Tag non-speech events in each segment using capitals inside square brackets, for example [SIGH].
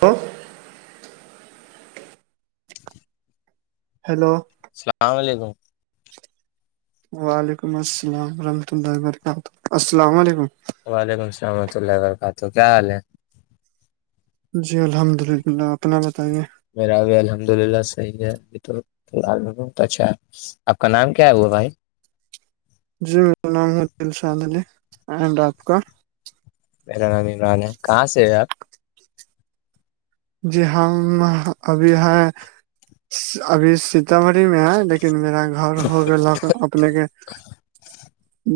وہ ہیلو السلام لیکم وعلیکم السلام ورحمۃ اللہ وبرکاتہ السلام علیکم وعلیکم السلحمۃ اللہ وبرکاتہ کیا حال ہے جی الحمد للہ اپنا بتائیے میرا ابھی الحمد للہ صحیح ہے ا تو فی الحال میں پچھا آپ کا نام کیا ہوا بھائی جی میرا نام ہے دلشاد علی اینڈ آپ کا میر ن نہیں نان ہے کہاں سے ہے آپ جی ہم ابھی ہے ابھی سیتامڑھی میں ہے لیک لیکن میرا گھر ہوگک اپنے کے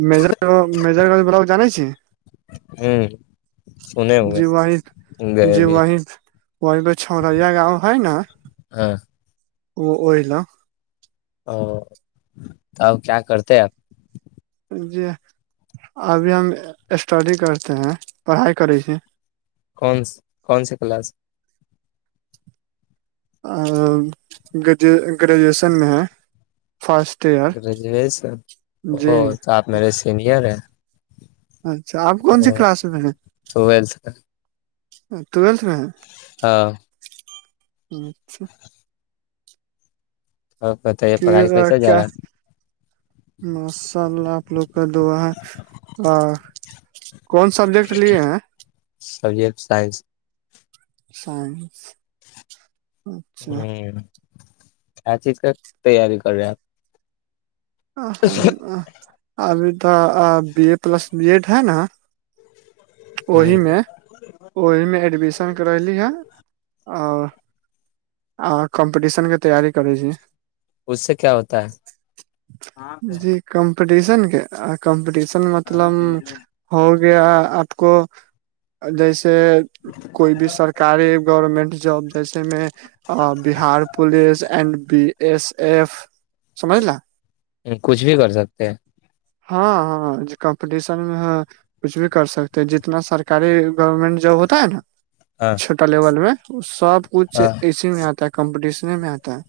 مر مزر گج بلاک جانی چ ہوں سنے ہوئے جی وحد گئے جی بھی ہے۔ وحد وہ چھوریا گاؤں ہے نا ہاں وہ ا ل او تو کیا کرتے آپ جی ابھی ہم اسٹڈی کرتے ہیں پڑھائی کری سے کون کون سی کلاس گو گریجویشن میں ہے فسٹ گریجویشن ا تو آپ میرے سینئر ہیں اچھا آپ کون سی اور کلاس میں ہیں ٹویلتھ کا۔ ٹل میں ہیں ہاں اچھا ا بتائی یہ پڑھائی کیس پھر ج کیا رہا ہے ماشاء اللہ آپ لوگ کا دعا ہے اور کون سبجیکٹ لیے ہیں سبجیکٹ سائنس س ہ ہ چیز ک تیاری کرےپ ابھی تو B A plus B Ed ہے نا وہہ ہوں میں وہہ میں ایڈمیشن کرلی ہاں اور ہ کمپٹیشن کے تیاری کری اس سے کیا ہوتا ہے جی کمپٹیشن کے کمپٹیشن مطلب ہو گیا آپ کو جیسے کوئی بھی سرک سر کاری گورنمنٹ جاب جیسے میں ا Bihar police and B S F سمج لا کچھ بھی کر سکتے ہیں ہاں ہاں جو کمپٹیشن میں کچھ بھی کر سکتے ہیں جتنا سرکاری گورنمنٹ جو ہوتا ہے نا ہاں چھوٹا لیول میں سب کچھ ہاں اسی میں آتا ہے کمپٹیشن میں آتا ہے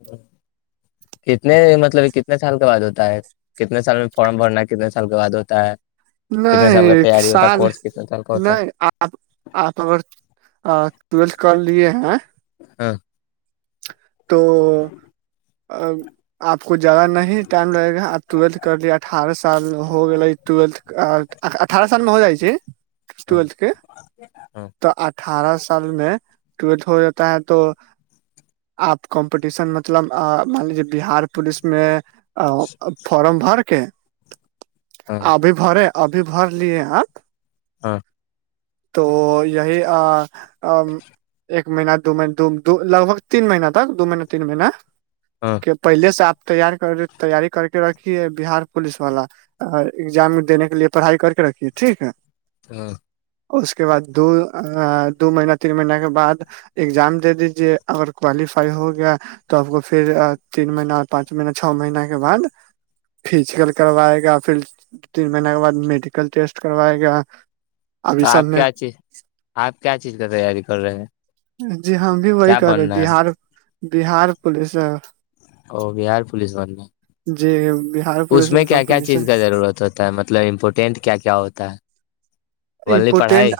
[UNINTELLIGIBLE] کتنے مطلب کتنے سال کے بعد ہوتا ہے کتنے سال میں فارم بھرنا ہے کتنے سال کے بعد ہوتا ہے کتنے سال کا نہیں تیاری ہوتا ہے سال کورس کتنے سال کا ہوتا نہیں ہے آپ آپ اگر ٹویلتھ کر لیے ہیں ہاں تو ا آپ کو زیادہ نہیں ٹائم لگے گا آپ ٹویلتھ کر لے اٹھارہ سال ہوگے ٹویلتھ اٹھارہ سال میں ہو جائے ہاں ٹویلتھ کے ہاں تو اٹھارہ سال میں ٹلھ ہو جاتا ہے تو آپ کمپٹیشن مطلب مان لیجیے بہار پولیس میں فارم بھر کے ہاں ابھی بھرے ابھی بھر لیے آپ ہاں تو یہی ایک مہینہ دو مہین دو لگ بگ تین مہین تک دو مہینہ تین مہینہ ہاں کہ پہلے سے آپ تیار کر تیاری کر کے رکھیے بہار پولیس والا اگزام دینے کے لیے پڑھائی کر کے رکھیے ٹھیک ہے ہاں اس کے بعد دو دو مہین تین مہین کے بعد اگزام دے دیجے اگر کوالیفائی ہو گیا تو آپ کو پھر تین مہین پانچ مہینہ چھ مہین کے بعد فزیکل کروائے گا پھر دو تین مہین کے بعد میڈیکل ٹیسٹ کروائے گا تو ابھی سب آپ میں کیا چیز آپ کیا چیز کا تیاری کر رہے ہیں جی ہم بھی وہی کیا کر رہے بننا ہے بار بہار پولیس ا بہار پولیس وال نے جی بہار اس پولیس میں کیا کیا کمپٹیشن چیز کا ضرورت ہوتا ہے مطلب امپورٹینٹ کیا کیا ہوتا ہے اونلی امپورٹینٹ پڑھائی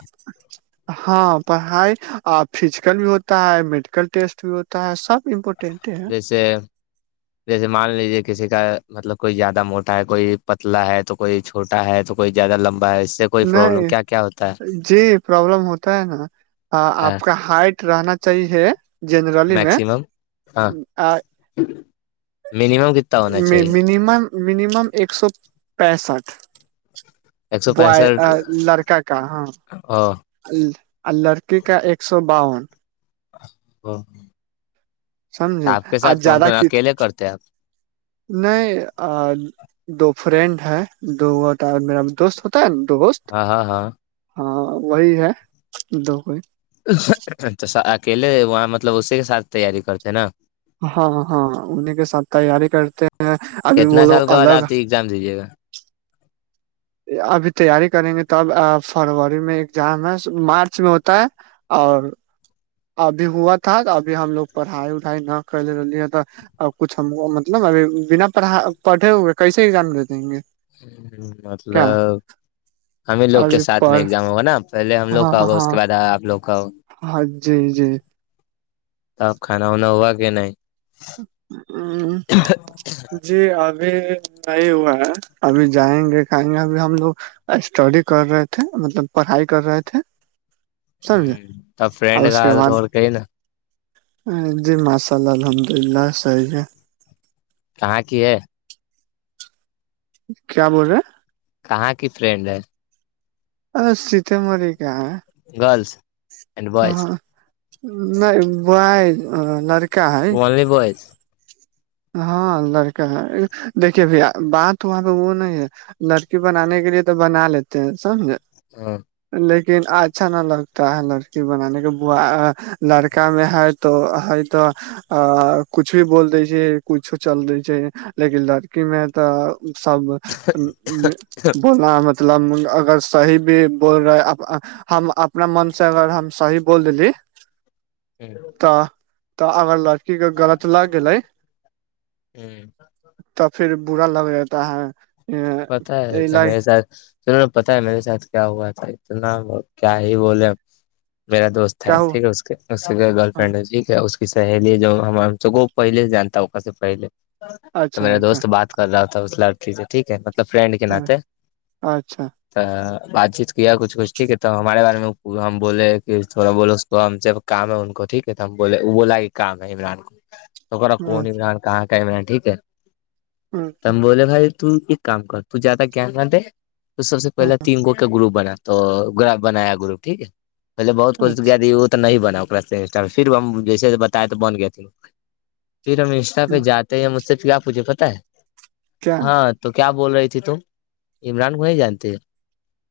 ہاں پڑھائی اور فزیکل بھی ہوتا ہے میڈیکل ٹیسٹ بھی ہوتا ہے سب امپورٹینٹ ہے جے جیسے مان لیجیے کسی کا مطلب کوئی زیادہ موٹا ہے کوئی پتلا ہے تو کوئی چھوا ہے تو کوئی زیادہ لمبا ہے اس سے کوئی پرابلم نہیں کیا کیا ہوتا جی پرابلم ہوتا ہے نا ہے آپ کا ہائٹ رہنا صحیح ہے جنرلی میں مینمم کتنے مم مینمم ایک سو پینسٹھ ایک سو بوائے پینسٹھ لڑکا کا ہاں او لڑکی کا ایک سو باون ہاں سمجھے آج کون زیادہ کون کی ت اکیلے کرتے ہیں آپ نہیں دو فرینڈ ہے دوتا میرا دوست ہوتا ہے نا دو گست ہاں ہاں ہاں ہاں وہی ہے دو کوئی چ اکیلے وہاں مطلب اسی کے ساتھ تیاری کرتے ہیں نا ہاں ہاں انہیں کے ساتھ تیاری کرتے ہیں ابھی وہ لوگ الگ جام دیجیے گا ابھی تیاری کریں گے توب فروری میں ایگزام ہے مارچ میں ہوتا ہے اور ابھی ہوا تھا ابھی ہم لوگ پڑھائی وڑھائی نہ کرلی ہیں ت اور کچھ ہم کو مطلب ا بنا پڑھا پڑھے ہوئے کیسے ایگزام دے دیں گے ہ کیا مطلب ہم ہی لوگ کے ابھی سھ میں پر ایگزام ہوا پہلے ہم لوگ ہاں کا ہوگا اس کے ہاں بعد آ لوگ کا ہوگا ہاں جی جی جی اب کانا وانا ہوا کہ نہیں ہ [UNINTELLIGIBLE] جی ابھی نہیں ہوا ہے ابھی جائیں گے کھائیں گے ابھی ہم لوگ اسٹڈی کر رہے تھے مطلب پڑھائی کر رہے تھے ہ سمجھے تو فرینڈ اور گ اس کے کو بعد کہی نا جی ماشاء اللہ الحمد اللہ صحیح ہے کہاں کی ہے کیا بول رہے ہیں کہاں کی ٹرینڈ ہے ا سیتےماری کا گرلس اینڈ بوائز ہاںاں نہیں ب ہے لاری اونلی بوائز ہاں لڑکا ہے دیکھیے ب بات ہواں پہ وہ نہیں ہے لڑکی بنانے کے لیے تو بنا لیتے ہیں سمجھ ہاں [UNINTELLIGIBLE] لیکن اچھا نہ لگتا ہے لڑکی بنانے کے ب لڑکا میں ہر تو ہ تو کچھ بھی بول دیج کچھ چل رہی چ لیکن لڑکی میں ت سب بولنا مطلب اگر صحیح بھی بول رہے ہم اپنا من سے اگر ہم سحی بول دلیے تو ت اگر لڑکی کے غلط لگ گے ا [UNINTELLIGIBLE] توب پھر برا لگ رہتا ہے پتا ہے کہ میرے ساتھ تہوں نے پتا ہے میرے ساتھ کیا ہوا تھا اتنا کیا ہی بولے میرا دوست ہے ٹھیک ہے اس کے اس سے گرل فرینڈ ہے جٹیک ہے اس کی سہیلی جو ہم پہل سے جانتا ہے ا سے پہلے تو میرا دوست بات کر رہا ہو تھا اس لڑی سے ٹھیک ہے فرینڈ کے ناتے تو بات چیت کیا کچھ کچھ ٹھیک ہے تو ہمارے بارے میں ہم بولے کہ تھوڑا بولو وہ ہم جب کام ہے ان کو ٹھیک ہے تو ہم ب بولا کہ کام ہے عمران [INAUDIBLE] [INAUDIBLE] توا کون عمران کہاں کا عمران ٹھیک ہے ت ہم بولے بھائی تو کام کر تو زیادہ جان نہ دے تو سب سے پہلے تین گو کا گروپ بنا تو گرپ بنایا گروپ ٹھیک ہے پہلے بہت کچھ کیا ت نہیں بنا انسٹا پھر ہم جیسے بتاائے تو بن گئے تھ پھر ہم انسٹا پہ جاتے تو مجھ سے پ کیا آ پوچھے پت ہے کیا ہاں تو کیا بول رہی تھی تم عمران وہیں جانتے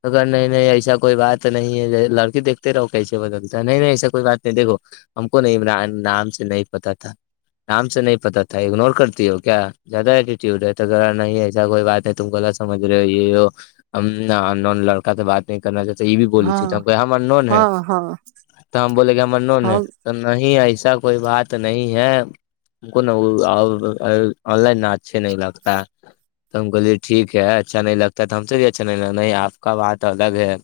اگر نہیں نہیں ایسا کوئی بات نہیں ہے لڑکی دیکتے رہو کیسے بدلتا ہے نہیں نہیں ایسا کوئی بات نہیں دیکھو ہم کو نہیںمران نام سے نہیں پتا تھا آام سے نہیں پتا تھا اگنور کرتی ہو کیا زیادہ ایٹیٹیوڈ ہے تو ذرا نہیں ہے ایسا کوئی بات ہے تم کو سمجھ رہے ہو یہ ن لڑکا تو بات نہیں کرنا چاہتے یہ بھی بولی ہاں چ ہم ہم نون ہے ہاں ہاں تو ہم بولےیں گے ہم نون ہے ہاں تو نہیں ایسا کوئی بات نہیں ہے ان کو نا آن لائن اچھے نہیں لگتا ہے تو ہم کہے ٹھیک ہے اچھا نہیں لگتا ہے تو ہم سے بھیے اچھا نہیں لگتا نہیں آپ کا بات الگ ہے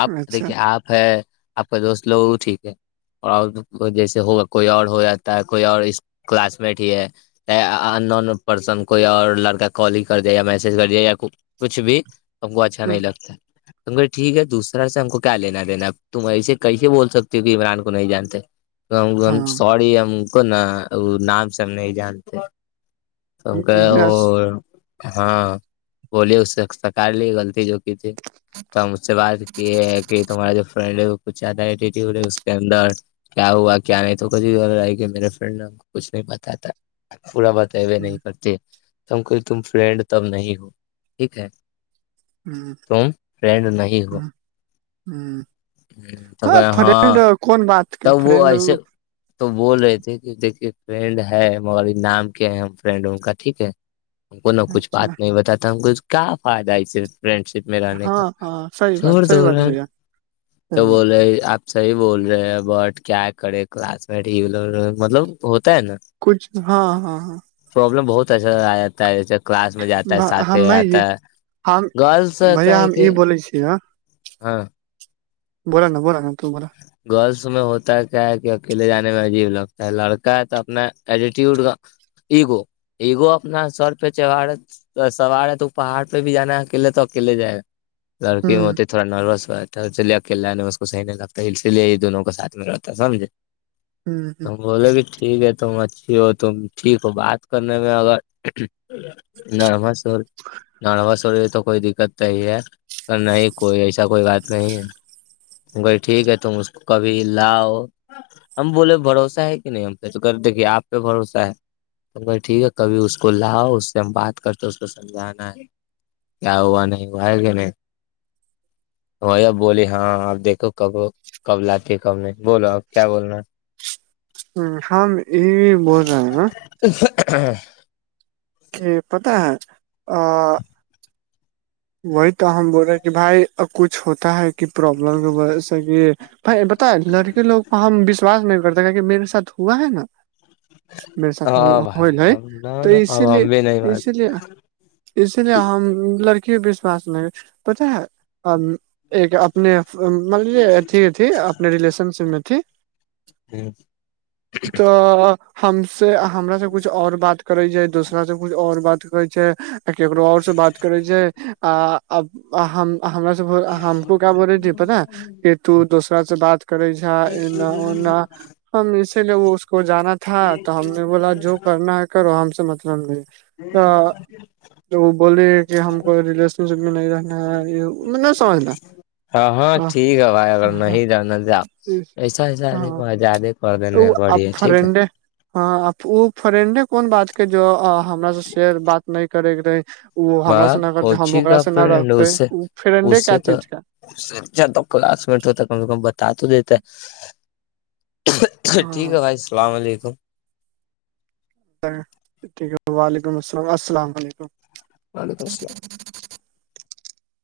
آپ اچھا دیکھیے آپ ہے آپ کا دوست لوگوں ٹھیک ہے اور جیسے ہوگا کوئی اور ہو جاتا ہے کوئی اور کلاس بیٹھی ہے نون پرسن کوئی اور لڑکی کال ہی کر دیا یا میسج کر دیا یا کچھ بھی ہم کو اچھا ہوں، نہیں لگتا ہمے ٹھیک ہے دوسرا سے ہم کو کیا لینا دینا تم ایے کیسے بول سکتے ہو کہ عمران کو نہیں جانتے ہم ہاں سوری ہم کو نا نام سے ہم نہیں جانتے کا بھیا اور ہوں، ہاں بولے اس سے سکار لی غلطی جو تھی تو ہم اس سے بات کی ہے کہ تمہارا جو فرینڈ ہے کچھ ذیادہ ہی اٹیٹی ٹویڈ ہے اس کے اندر کیا ہوا کیا نہیں تو کچھ کہ میرے فرینڈ نے ہم کو کچھ نہیں بتاتا پورا بتاوے نہیں کرتی تو ہم کہے تم فرینڈ تو اب نہیں ہو ٹھیک ہے ہوں، تم فرینڈ نہیں ہو ہوں، ہوں۔ ہاں فرینڈ کون بات کی تب وہ فرینڈ ایسے تو بول رہے تھے کہ دیکھیے فرینڈ ہے ہماری نام کیا ہے ہم فرینڈ ان کا ٹھیک ہے ہم کو نہ کچھ اچھا بات نہیں بتاتا ہم کو کیا فائدہ اسے فرینڈ شپ میرے کا ہاں ہاں صحیح چھوڑ بات دے صحیح بات رہے بھیا تو صحیح بات بول رہے آپ صحی بول رہے ہیں بٹ کیا کھڑے کلاس بیٹھی ہہے مطلب ہوتا ہے نا کچھ ہاں ہاں ہاں پروابلم بہت اچھا آ جاتا ہے کلاس میں جاتا ہے بھا- ساتھ ہم میں آتا یہ ہے ہم گرلس آتا بھیا ہے ہم کہ یہ بولے چھی ہاں ہاں بولا نا بولا نا تو بولا گرلس میں ہوتا ہے کیا ہے کہ اکیلے جانے میں عجیب لگتا ہے لڑکا ہے تو اپنا ایٹیٹیوڈ کا ایگو ایگو اپنا سر پے چڑھا سوار ہے تو پہاڑ پے بھی جانا ہے اکیلے تو اکیلے جائے ہ لڑکی ہوتی تھوڑا نروس ہوا ہے تھا تو اکیلا انے اس کو صحی نہیں لگتا تو اس سے لیے یہ دونوں کو ساتھ میں رہتا سمجھے ہ تو ہم بولے بھی ٹھیک ہے تم اچھی ہو تم ٹھیک ہو بات کرنے میں اگر نروس تو نروس ہو رہی تو کوئی دقت صحی ہے اور نہیں کوئی ایسا کوئی بات نہیں ہے وہی ٹھیک ہے تم اس کبھی لاؤ ہم بولے بھروسہ ہے کہ نہیں ہم پہ تو کہہ رہے تھے آپ پے بھروسہ ہے تو بھائی ٹھیک ہے کبھی اس کو لاؤ اس سے ہم بات کرتے اس کو سمجھانا ہے کیا ہوا نہیں ہوا ہے کہ نہیں وہی اب بولی ہاں آپ دیکھو کب کب لاتی ہے کب نہیں بولو اب کیا بولنا ہے ہم یہ بول رہے ہیں [INAUDIBLE] کہ پتآ ہے آ وہی تو ہم بول رہے کہ بھائی کچھ ہوتا ہے کہ پرابلم کی وجہ سے کہ بھائی بتا لڑکے لوگ کو ہم وشواس نہیں کرتے کہ کہ میرے ساتھ ہوا ہے نا میرے ساتھ ہاں بھائی اب نہ تو نا اسی اب لیے ہم بھی نہیں اسی بات لیے اسی لیے ہم لڑکی وشواس نہیں پتا ہے ایک اپنے تھی اپنے ریلیشن شپ میں تھی تو ہم سے ہمرے سے کچھ اور بات کر رہی ہے دوسرا سے کچھ اور بات کر رہی ہے کیکروں اور سے بات کرے اب سے ہمرا سے ہم کو کیا بول رہے تھی پتا کہ تو دوسرا سے بات کرے ہے نا ہم اسی لیے اس کو جانا تھا تو ہم نے بولا جو کرنا ہے کرو ہم سے مطلب نہیں تو وہ بولے کہ ہم کو ریلیشن شپ میں نہیں رہنا ہے یہ نہ سمجھنا ہاں ہاں ٹھیک ہے بھائی اگر نہیں جانا ایسا ایسا نہیں کر تو دینے آ بڑھیا ٹھیک ہے فرڈن ہاں وہ فرینڈ کون بات کے جو ہمر سا شئر بات نہیں کرے کے رہے ج وہ ہم کوچی کا فرینڈ اس سے اس سے تو سچھا تو کلاس منٹ ہوتا کم سے کم بتا تو دیتا ٹھیک ہے بھائی السلام علیکم ٹھیک ہے وعلیکم السلام السلام علیکم وعلیکم السلام